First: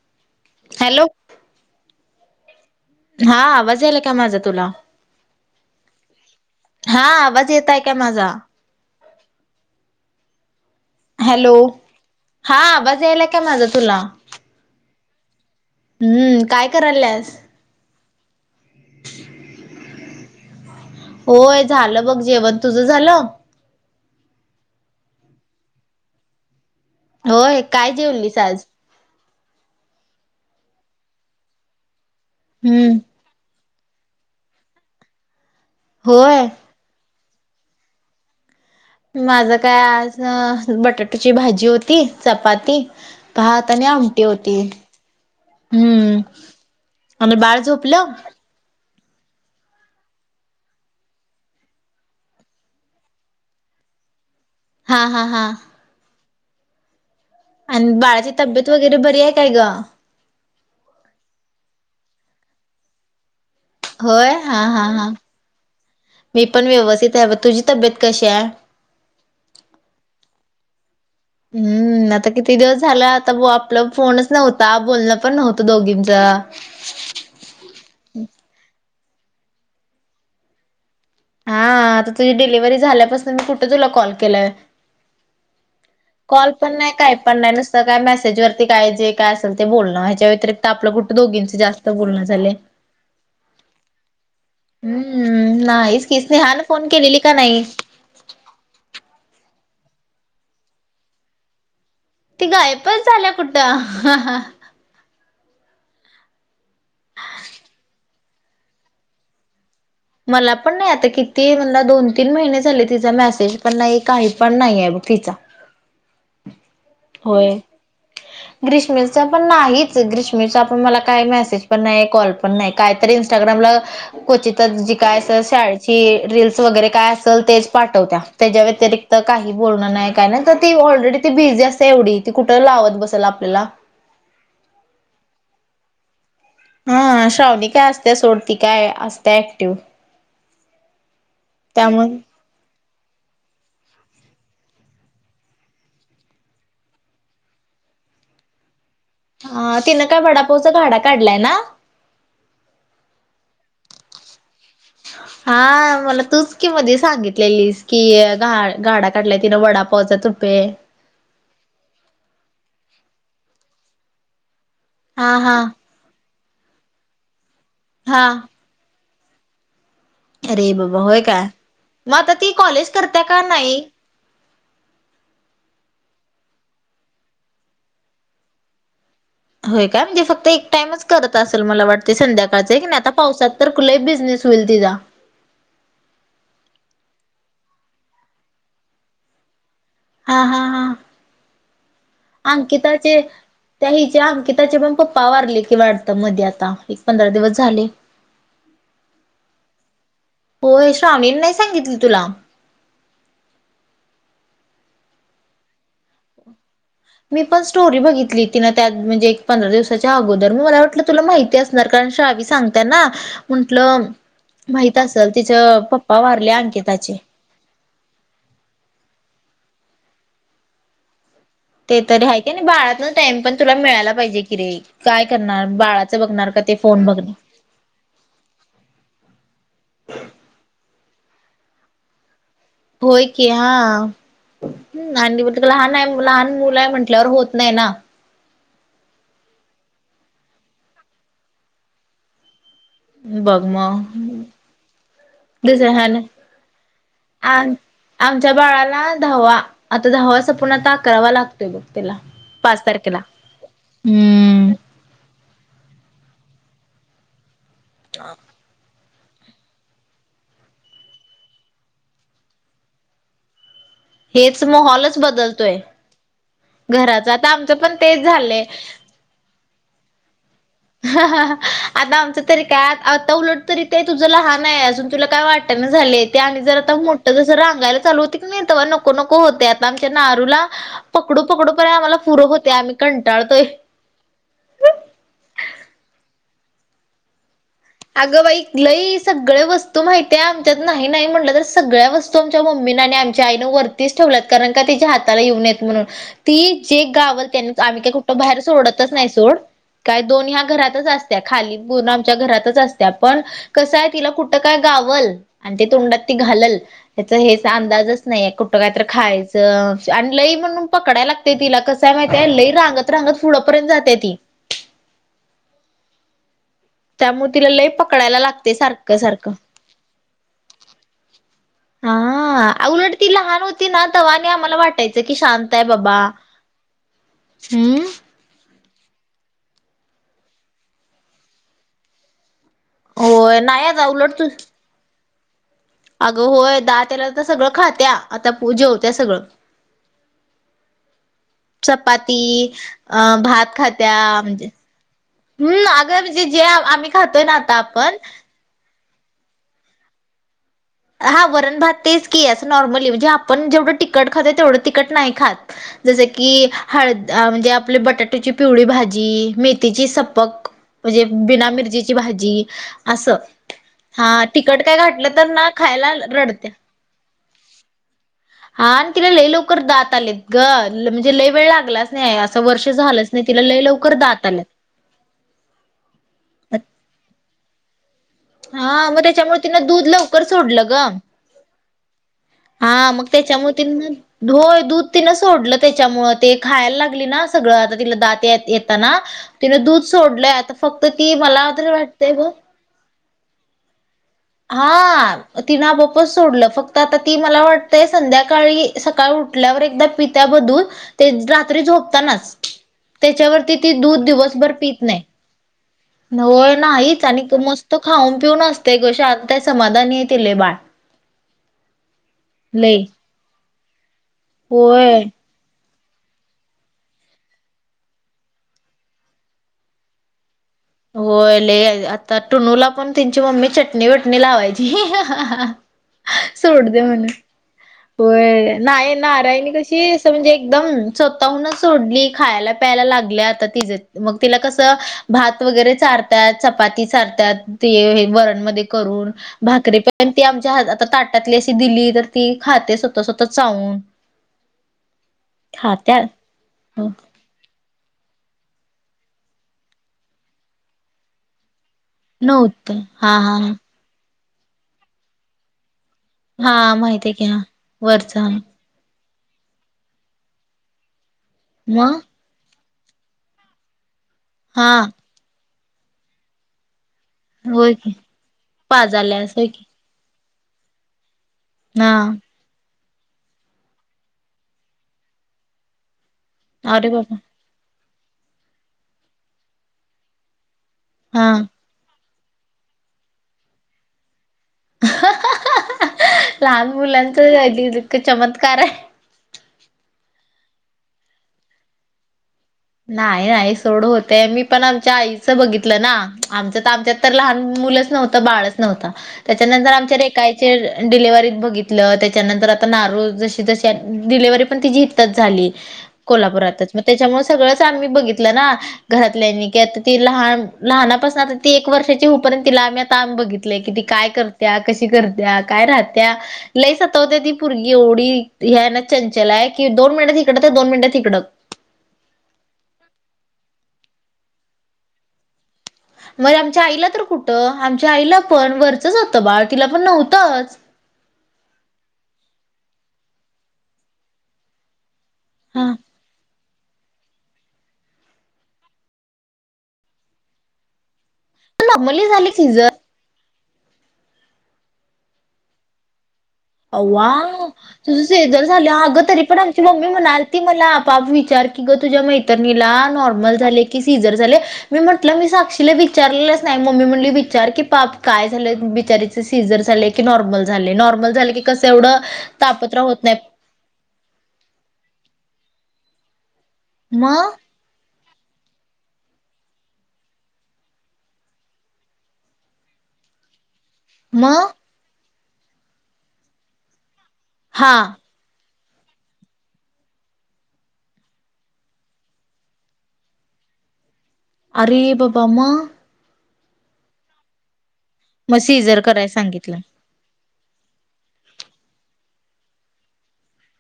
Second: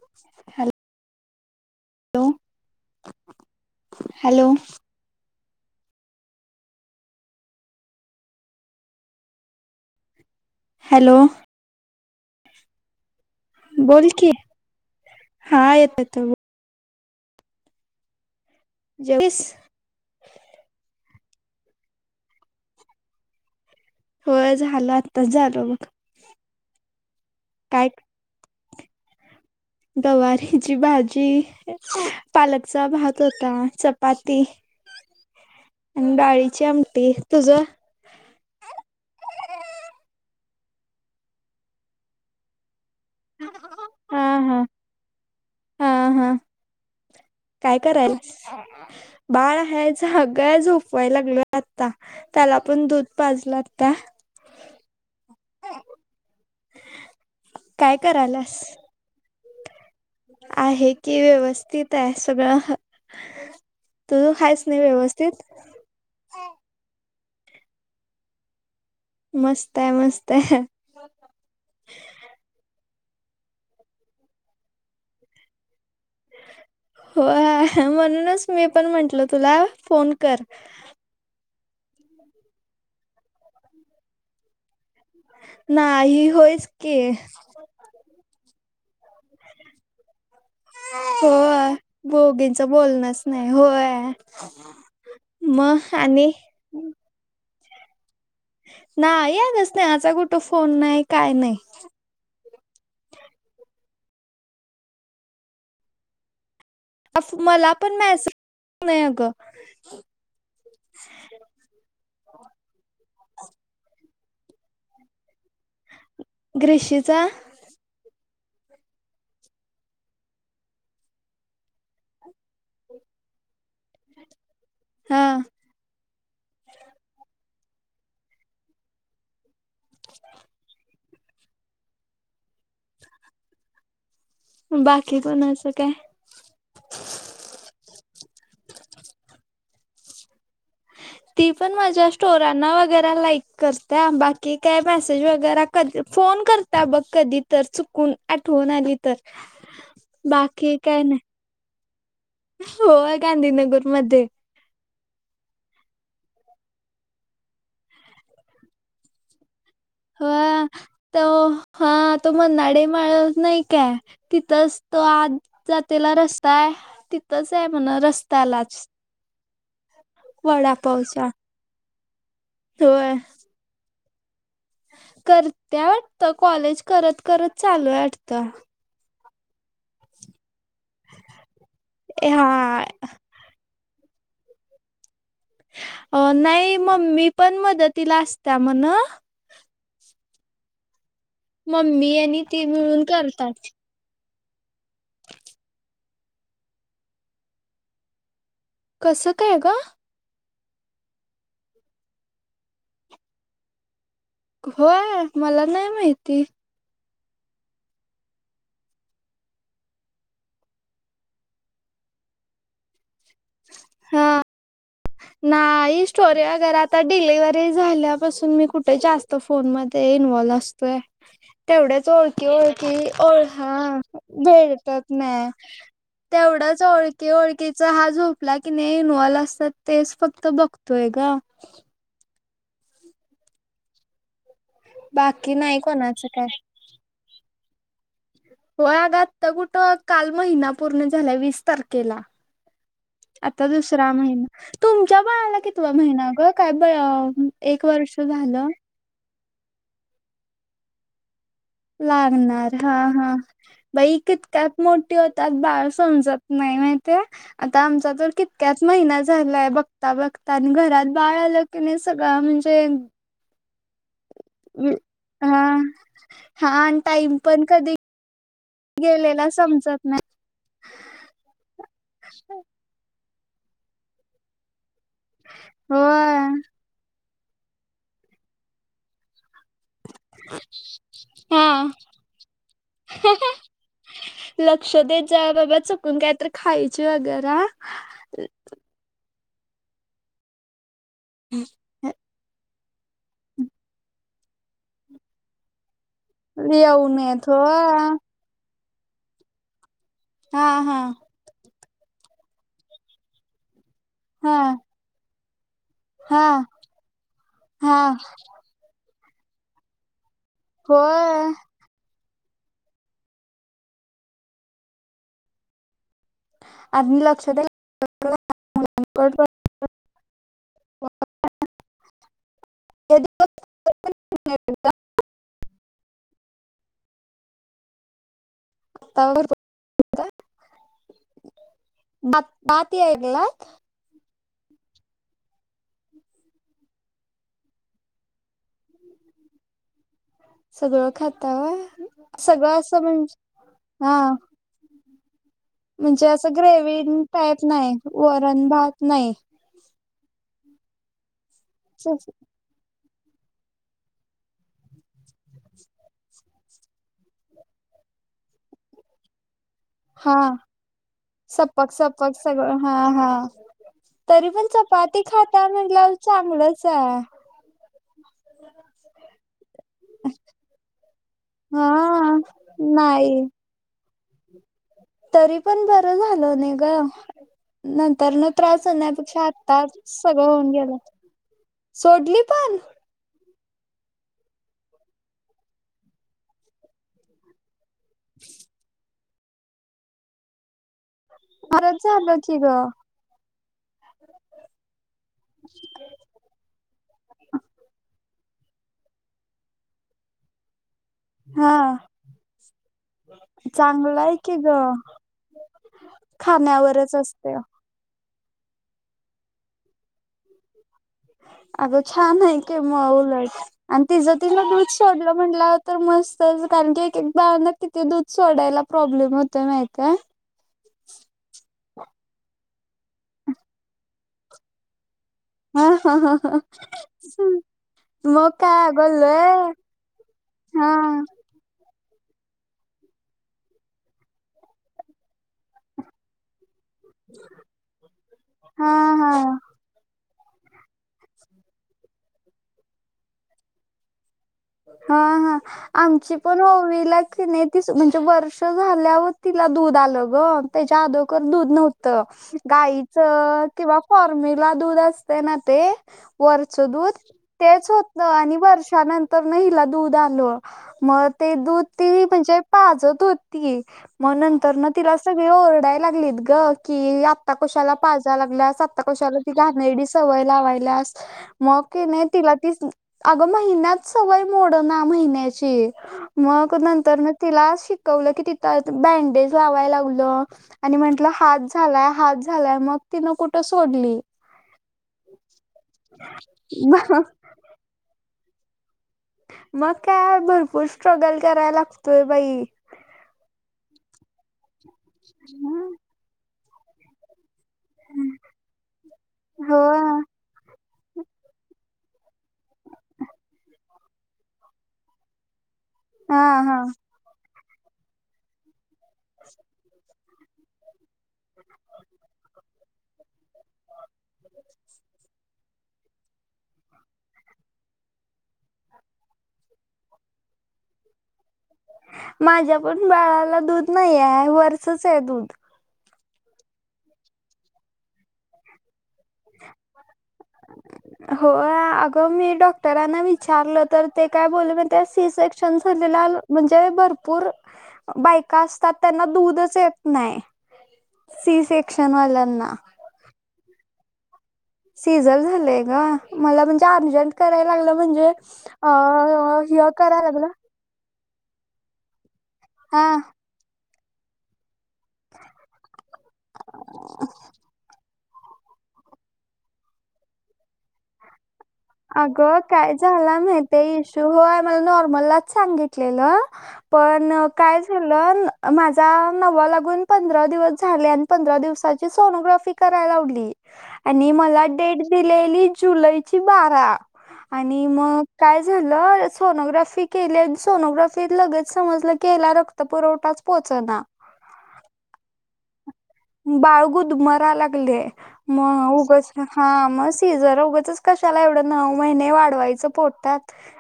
[inaudible] Hello. Hello. हा आवाज याला काय माझा हॅलो तुला? हा आवाज येतय का माझा? हॅलो. हॅलो. हा आवाज याला काय? माझा तुला बोल की. हा येत येत हम्म. काय करायल्यास. जेवलीस? होय झालं बघ जेवण. तुझं झालं? होय झालं आत्ताच झालं बघ. होय काय जेवलीस आज? गवारीची भाजी, पालकचा हम्म भात. तुटा चपाती आणि होय डाळीची आमटी. तुझ? माझं काय आज बटाटूची भाजी होती. चपाती भात आणि आमटी हा होती. हा हा हम्म हा आणि बाळ काय झोपलं करायल्यास? बाळ हाय जागाय. झोपवायला लागलोय आता. त्याला पण दूध पाजला आता. हा हा हा. अन् काय बाळाची करायलास तब्येत वगैरे बरी ये काय ग? आहे की व्यवस्थित आहे सगळं. तू होय हा आहेस नाही हा हा व्यवस्थित मी पण व्यवस्थित आहे तुझी तब्येत कशी आहे? मस्त आहे मस्त आहे. हम्म. न आता किती दिवस झाला आता ब आपला फोनच नव्हता बोलणं पण नव्हतं दोघींच. होय म्हणूनच मी पण म्हंटल तुला फोन कर. हा आता तुझी डिलिव्हरी झाल्यापासन मी कुठं तुला कॉल केलाय. नाही. कॉल होयच पण नाही की काही पण नाही नुसतं काय मेसेज वरती काय जे काय असल ते बोलणं ह्याच्या व्यतिरिक्त आपलं कुठं दोघींच होय जास्त बोलणं झालंय. दोघीचं बोलणच नाही होय. हम्म मग नाहीच की आणि स्नेहान फोन केलेलिका नाही? नाही आग स्नेहाचा कुठं फोन नाही काय नाही. ती गायपच झाल्या कुठं. अ मला पण मेसेज नाही अगं. मला पण नाही आता किती म्हणला दोन तीन महिने झाले तिचा मेसेज पण नाही काही पण नाहीये बघ तिचा. ग्रीशीचा होय. ग्रीष्मीरच पण नाहीच ग्रीष्मीरचा पण मला काही मेसेज पण नाही कॉल पण नाही काहीतरी इंस्टाग्रामला कोचित तर जी काय हा अस शाळेची रिल्स वगैरे काय असल तेच पाठवत्या त्याच्या व्यतिरि त काही बोलणं नाही काय नाही त ती ऑलरेडी ती बिझी असते एवढी ती कुठं लावत बसल आपल्याला. बाकी कोणाच काय? ह श्रावणी काय असत्या सोड ती काय असत्या ऍक्टिव्ह. ती पण त्यामुळे माझ्या स्टो ना वगऱ्या लाईक करत्या बाकी काय मेसेज वगैरा क फोन करत्या बघ कधी तर चुकून आठवून आली तर हां तिनं काय वडापावच बाकी गाडा काय नाही काढलाय ना? होय गांधीनगर मध्ये. हा मला तूच की मधी सांगितलेलीस की घा गाडा काढला तिनं वडा पवाचा तुपे. हा तो हा तो मन्नाडे माळ नाही काय तिथंच तो हा आत हा जात तेला रस्ता हाय तिथच हाय म्हण हा रस्त्यालाच. अरे बाबा होय वडापावच्या काय म आता ती कॉलेज होय करत्या का नाही? करत्या वाटत कॉलेज करत करत चालू आहे वाटत. होय काय म्हणजे फक्त एक टाइमच करत असल मला वाटतय ए, संध्याकाळच की हा नाही आता पावसात तर लई बिझनेस होईल तीजा. अ नाही मम्मी पण मदतीला असत्या म्हण. हा हा हा. मम्मी आणि ती मिळून अंकिताचे करतात. त्या हिचे अंकिताचे पण पप्पा वारले की वाटत मध्ये आता एक पंधरा दिवस झाले. कसं काय ग? होय श्रवणी नाही सांगितली तुला? होय मला नाही माहिती. मी पण स्टोरी बघितली ति ना त्यात म्हणजे एक पंधरा दिवसाच्या अगोदर, म मला वाटलं तुला माहिती अस जर का श्रावी सांगता ना, म्हंटल हा माहीत नाही स्टोऱ्या गरा आता डिलिव्हरी झाल्या. पासून मी कुठे जास्त फोन मध्ये इन्वॉल्व्ह असतोय. ते तेवढ्याच तरी आहे की नाही ओळखी-ओळखी बाळातन टाइम ओळ पण तुला हा मिळायला पाहिजे की रे भेटत काय नाय. करणार बाळाचं बघणार का ते तेवढच फोन बघणे ओळखी-ओळ खीचा हा झोपला कि नही? इनवॉल्व असतात तेच फक्त बघतोय ग. होय की, हां. हम् आणि बाकी बोलती का नाही लहान ये, कोणाचं काय लहान मुलं य म्हटल्यावर होत नाही ना? होय ग आत्ता कुठं? काल महिना पूर्ण झालाय, वीस तारखेला. बघ आता दुसरा मग महिना. तुमच्या बळाला दुसऱ्या कितवा ह महिना ग, काय ब आम एक वर्ष? आमच्या झालं बाळाला, दहावा. आता दहावा संपुन् आता अकरावा लाग लागणार, हां हां बाई हम्म कीतक्यात मोठे होतात बाळ, समजत नाही माहितीये, आता आमचा तर कीं क्यात महिना झालाय, बघता-बघता आणि घरात बाळ आलं की नही सगळं म्हणजे हेच मोहलच हा बदलतोय. हा अन घराच टाईम आता पण आमचं कधी तेच झालंय गेलेला समजत नाही. हां हां आमचं तरी काय? आता उलट तरी ते तुझं लहान ये अजून तुला काय वाटन झाल ते होय. आणि जर आता मोठं जस रांगायला चालू होत की नाई तव्हा नको नको होतय. आता आमच्या नारूला, पकडू पकडू पण हा. आम्हाला पुरं होत, आम्ही कंटाळतोय. लक्ष देत जा, बाबा चूकून काय तरी खायचे वगैरा. अगं बाई लंई सगळ्या वस्तू माहितीया आमच्यात नाही नाही म्हटलं तर सगळ्या वस् तु आमच्या मम्मीना आणि आमच्या आईनं वरतीच ठेवलात कारण का तिच्या हाताला येऊ नाई म्हणून. ती जे येऊ गावल नयेत त्यानी, आम्ही होय. काय कुठ बाहेर सोडतच नाही सोड, काय दोन ह्या हा हा. घरातच असत्या खाली [inaudible] आमच्या घरात त असत्या, पण कसय तिला कुठ हा काय गावल अन ते तोंडात ती हा घालल, त्याचा हेच हा अंदाजच नाहिये कु ट काय तर खायचं आणि लई म्हणून पकडाया लागत होय तिला कस कसं य माहितय लई रांगत रांगत पुढपर्यंत जातेय ती. आणि लक्ष त्यामुळे तिला लय पकडायला लागतय सारखं-सारखं. द्या हां उलट ती लहान होती ना, तेव्हा आणि आम्हाला वाटायचं कि शांत य बाबा. हम्म. [unintelligible] बात आहेला [inaudible] होय [unintelligible] उलट तू. अगं होय दात याला तर सगळं खात्या, आता जेवत्या सगळं. सगळं खातावा चपाती, सगळं असं म्हणजे अं भात खात्या, हा म्हणजे. हम्म अग म्हणजे जे आम्ही खातोय ना आता आपण? वरणभात, नही. हा वरण भात तेच की, असं नॉर्मली म्हणजे आपण जेवढं तिकट खातो, तेवढं तिखट नही खात. जस की हळ म्हणजे आपली बटाट्याची पिवळी भाजी, मे तीची हा सपक, म्हणजे बिना सपक मिरचीची सपक भाजी सगळं हा हा असं. हां तरी पण तिखट काय चपाती घातलं तर ना खाता खायला, म्हटल्यावर रडत्या. चांगलंच आहे हां अन तिला लय लवकर दात आलेत ग, म्हणजे लय वेळ लागलाच नही, हा असं वर्ष झालंच व्हय नाही तिला लय लकर दात आल्यात. तरी पण बरं झालं नाही ग नंतर न त्रास हा मग होण्यापेक्षा त्याच्यामुळे तिनं आताच दूध लवकर सगळं होऊन सोडलं ग गेल सोडली पण. हा मग तेच्यामुळे तिनं म होय दूध तिनं सोडलं तेच्यामुळे ते खायला लागली ना सगळं आ तिला दात यात येताना तिने दूध सोडलंयता फक्त ती मला तरी बरंच वाटतेय झालं ब. की ग हा तिनं आपपच सोडलं फक्त आता ती मला वाटतेय संध्याकाळी सकाळी उठल्यावर एकदा पित्या ब दूध. ते हा रात्री झोपतानाच तेच्यावरती ती चांगलं दूध आहे की दिवसभर ग पित नाही. होय खाण्यावरच नाहीच आणि असते त मस् तो खाऊन पिऊन असते ग शांत समाधानीये ते लै बाळ. अगं छान आहे की लय म उलट आणि तिजं तिनं दूध होय. सोडलं म्हणल्या तर मस्तच कारण की एक एक किती दूध सोडायला प्रॉब्लेम होतोय माहतय. होय ल आता टुनूला पण त्यांची मम्मी चटणी वटणी लावायची. सोड दे मन. हो मग काय नाही अगं नारायणी लय कशी अस म्हणजे एकदम हा सो ताहूनच सोडली खायला प्यायला लागल्या आता तिज मग तिला कस भात त वगैरे चारत्यात चपाती चारत्यात ते वरण मधे हा करून हा भात तरी पण ती आमच्या आता ताटातली अशी दिली तर ती खाते स्वतः स्वतः चावून. हा हा खात्या आमची पण होवी ला की नाही त म्हणजे वर्ष झाल्यावर तिला दूध आलं ग त्याच्या आदोगर दूध नव्ह त नव्हत गाईच हा हा किंवा फॉर्मिला दूध असते ना ते हा वरच दूध माहित आहे की हा तेच होत वरचा हा आणि वर्षानं तर ना हिला दूध आल मग ते दूध मग ती म्हणजे पाजत होती म नंतरन हा तिला सगळी ओरडाय लागलीत ग की आप आता होय कशाला की पाजा लागल्यास आता कशाला ती पाजाल्यास होय की घाणेडी सवय लावायल्यास. मग की हा नाही तिला ती अगं महिन्यात सवय मोडना महिन्याची. मग अरे नंतरन बाबा तिला शिकवलं की तिथं बँडेज लावाय लावलं. आणि म्हंटलं हा हात झालाय हात झालाय मग तिनं कुठं सोडली. लहान मुलांचं अ इतक चमत्कार आहे. मग काय भरपूर स्ट्रगल कराय लागतोय बाई. नाही नाही सोडू होते मी पण आमच्या आईचं बघितलं ना आमच तर आमच्या तर लहान मुलंच नव्हत बाळच नव्हतं हो त्याच्यानंतर आमच्या रेका डिलेव्हत बघित त्याच्यानंतर आता नारू जशी जशी डिलेव्ही पण तिजी तच झाली हा हा कोल्हापुरातच म त्याच्यामूळं सगळंच आम्ही बघितलं ना. घरातल्यानी कि आता ती लहान लहानापासन आता ती एक वर्षाची होऊ परेंत तिला आम्ही आता आम बघित लय कि ती काय करत्या कशी करत्या काय राहत्या लई सतावते ती पुरगी एवढी ह्या ना चंचल आहे की दोन मिनिटात तिकडत दोन मिनिटात तिकडत. माझ्या पण बाळाला दूध नाही आहे वरचच आहे दूध. म आमच्या आईला तर कुठं आमच्या आईला पण वरचंच होतं बाळ तिला पण नव्हतंच. होय अगं मी डॉक्टरांना विचारलं तर ते काय बोलले माहितीये सी सेक शन हा. साणलेलाल. म्हणजे भरपूर बायका असतात त्यांना दूधच येत नाही. सी सेक्शन नॉर्मली झाली वाल्याना. सिझर सीझल झालंय ग मला पण अव्वा तुझ सीझर अ झालं अगं तरी पण आमची ह मम्मी करायला म्हणाल लागलं ती मला पाद विचार की ग तुझ्या मैत्रिणीला हा नॉर्मल झाले कि सीझर झाले मी म्हंटलं मी साक्षीला विचारलेलंच नाही मम्मी मुली विचार की पाप काय झालंय बिचारीच सीझर झालेय की नॉर्मल झाले नॉर्मल झाले की कस एवढं तापत्र होत नाहीत ते इश्यू होय मला नॉर्मललाच सांगितलेलं पण मग काय झाल माझा नववा लागुन पंधरा दिवस झाले आणि पंधरा दिवसाची सोनोग्राफी कराय लावली. आणि मला मग डेट दिलेली जुलैची बारा आणि हा मग काय झाल सोनोग्राफी केली आणि सोनोग्राफीत लगेच समजलं केला र तर पुरवठाच पोहचना. अरे बाबा म. बाळगुद मरा लागले मग सिझर कराय उगास म हा सांगितलं. मस सिझर उगाचच कशाला एवढं नऊ महिने वाढवायचं पोटात.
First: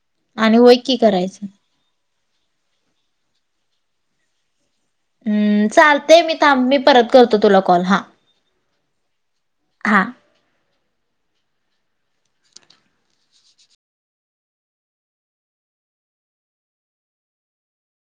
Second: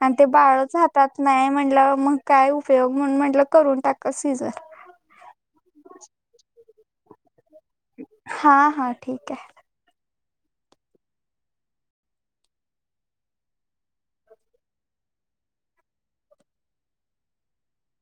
आणि ते वय बाळच की हातात करायचं. नाही म्हणटल्या वर मग काय उपयोग म्हण म्हटलं करून टाका सीझर. हम्म चालते मी थांब मी परत करतो तुला कॉल हा. हा हा ठीक आहे हा.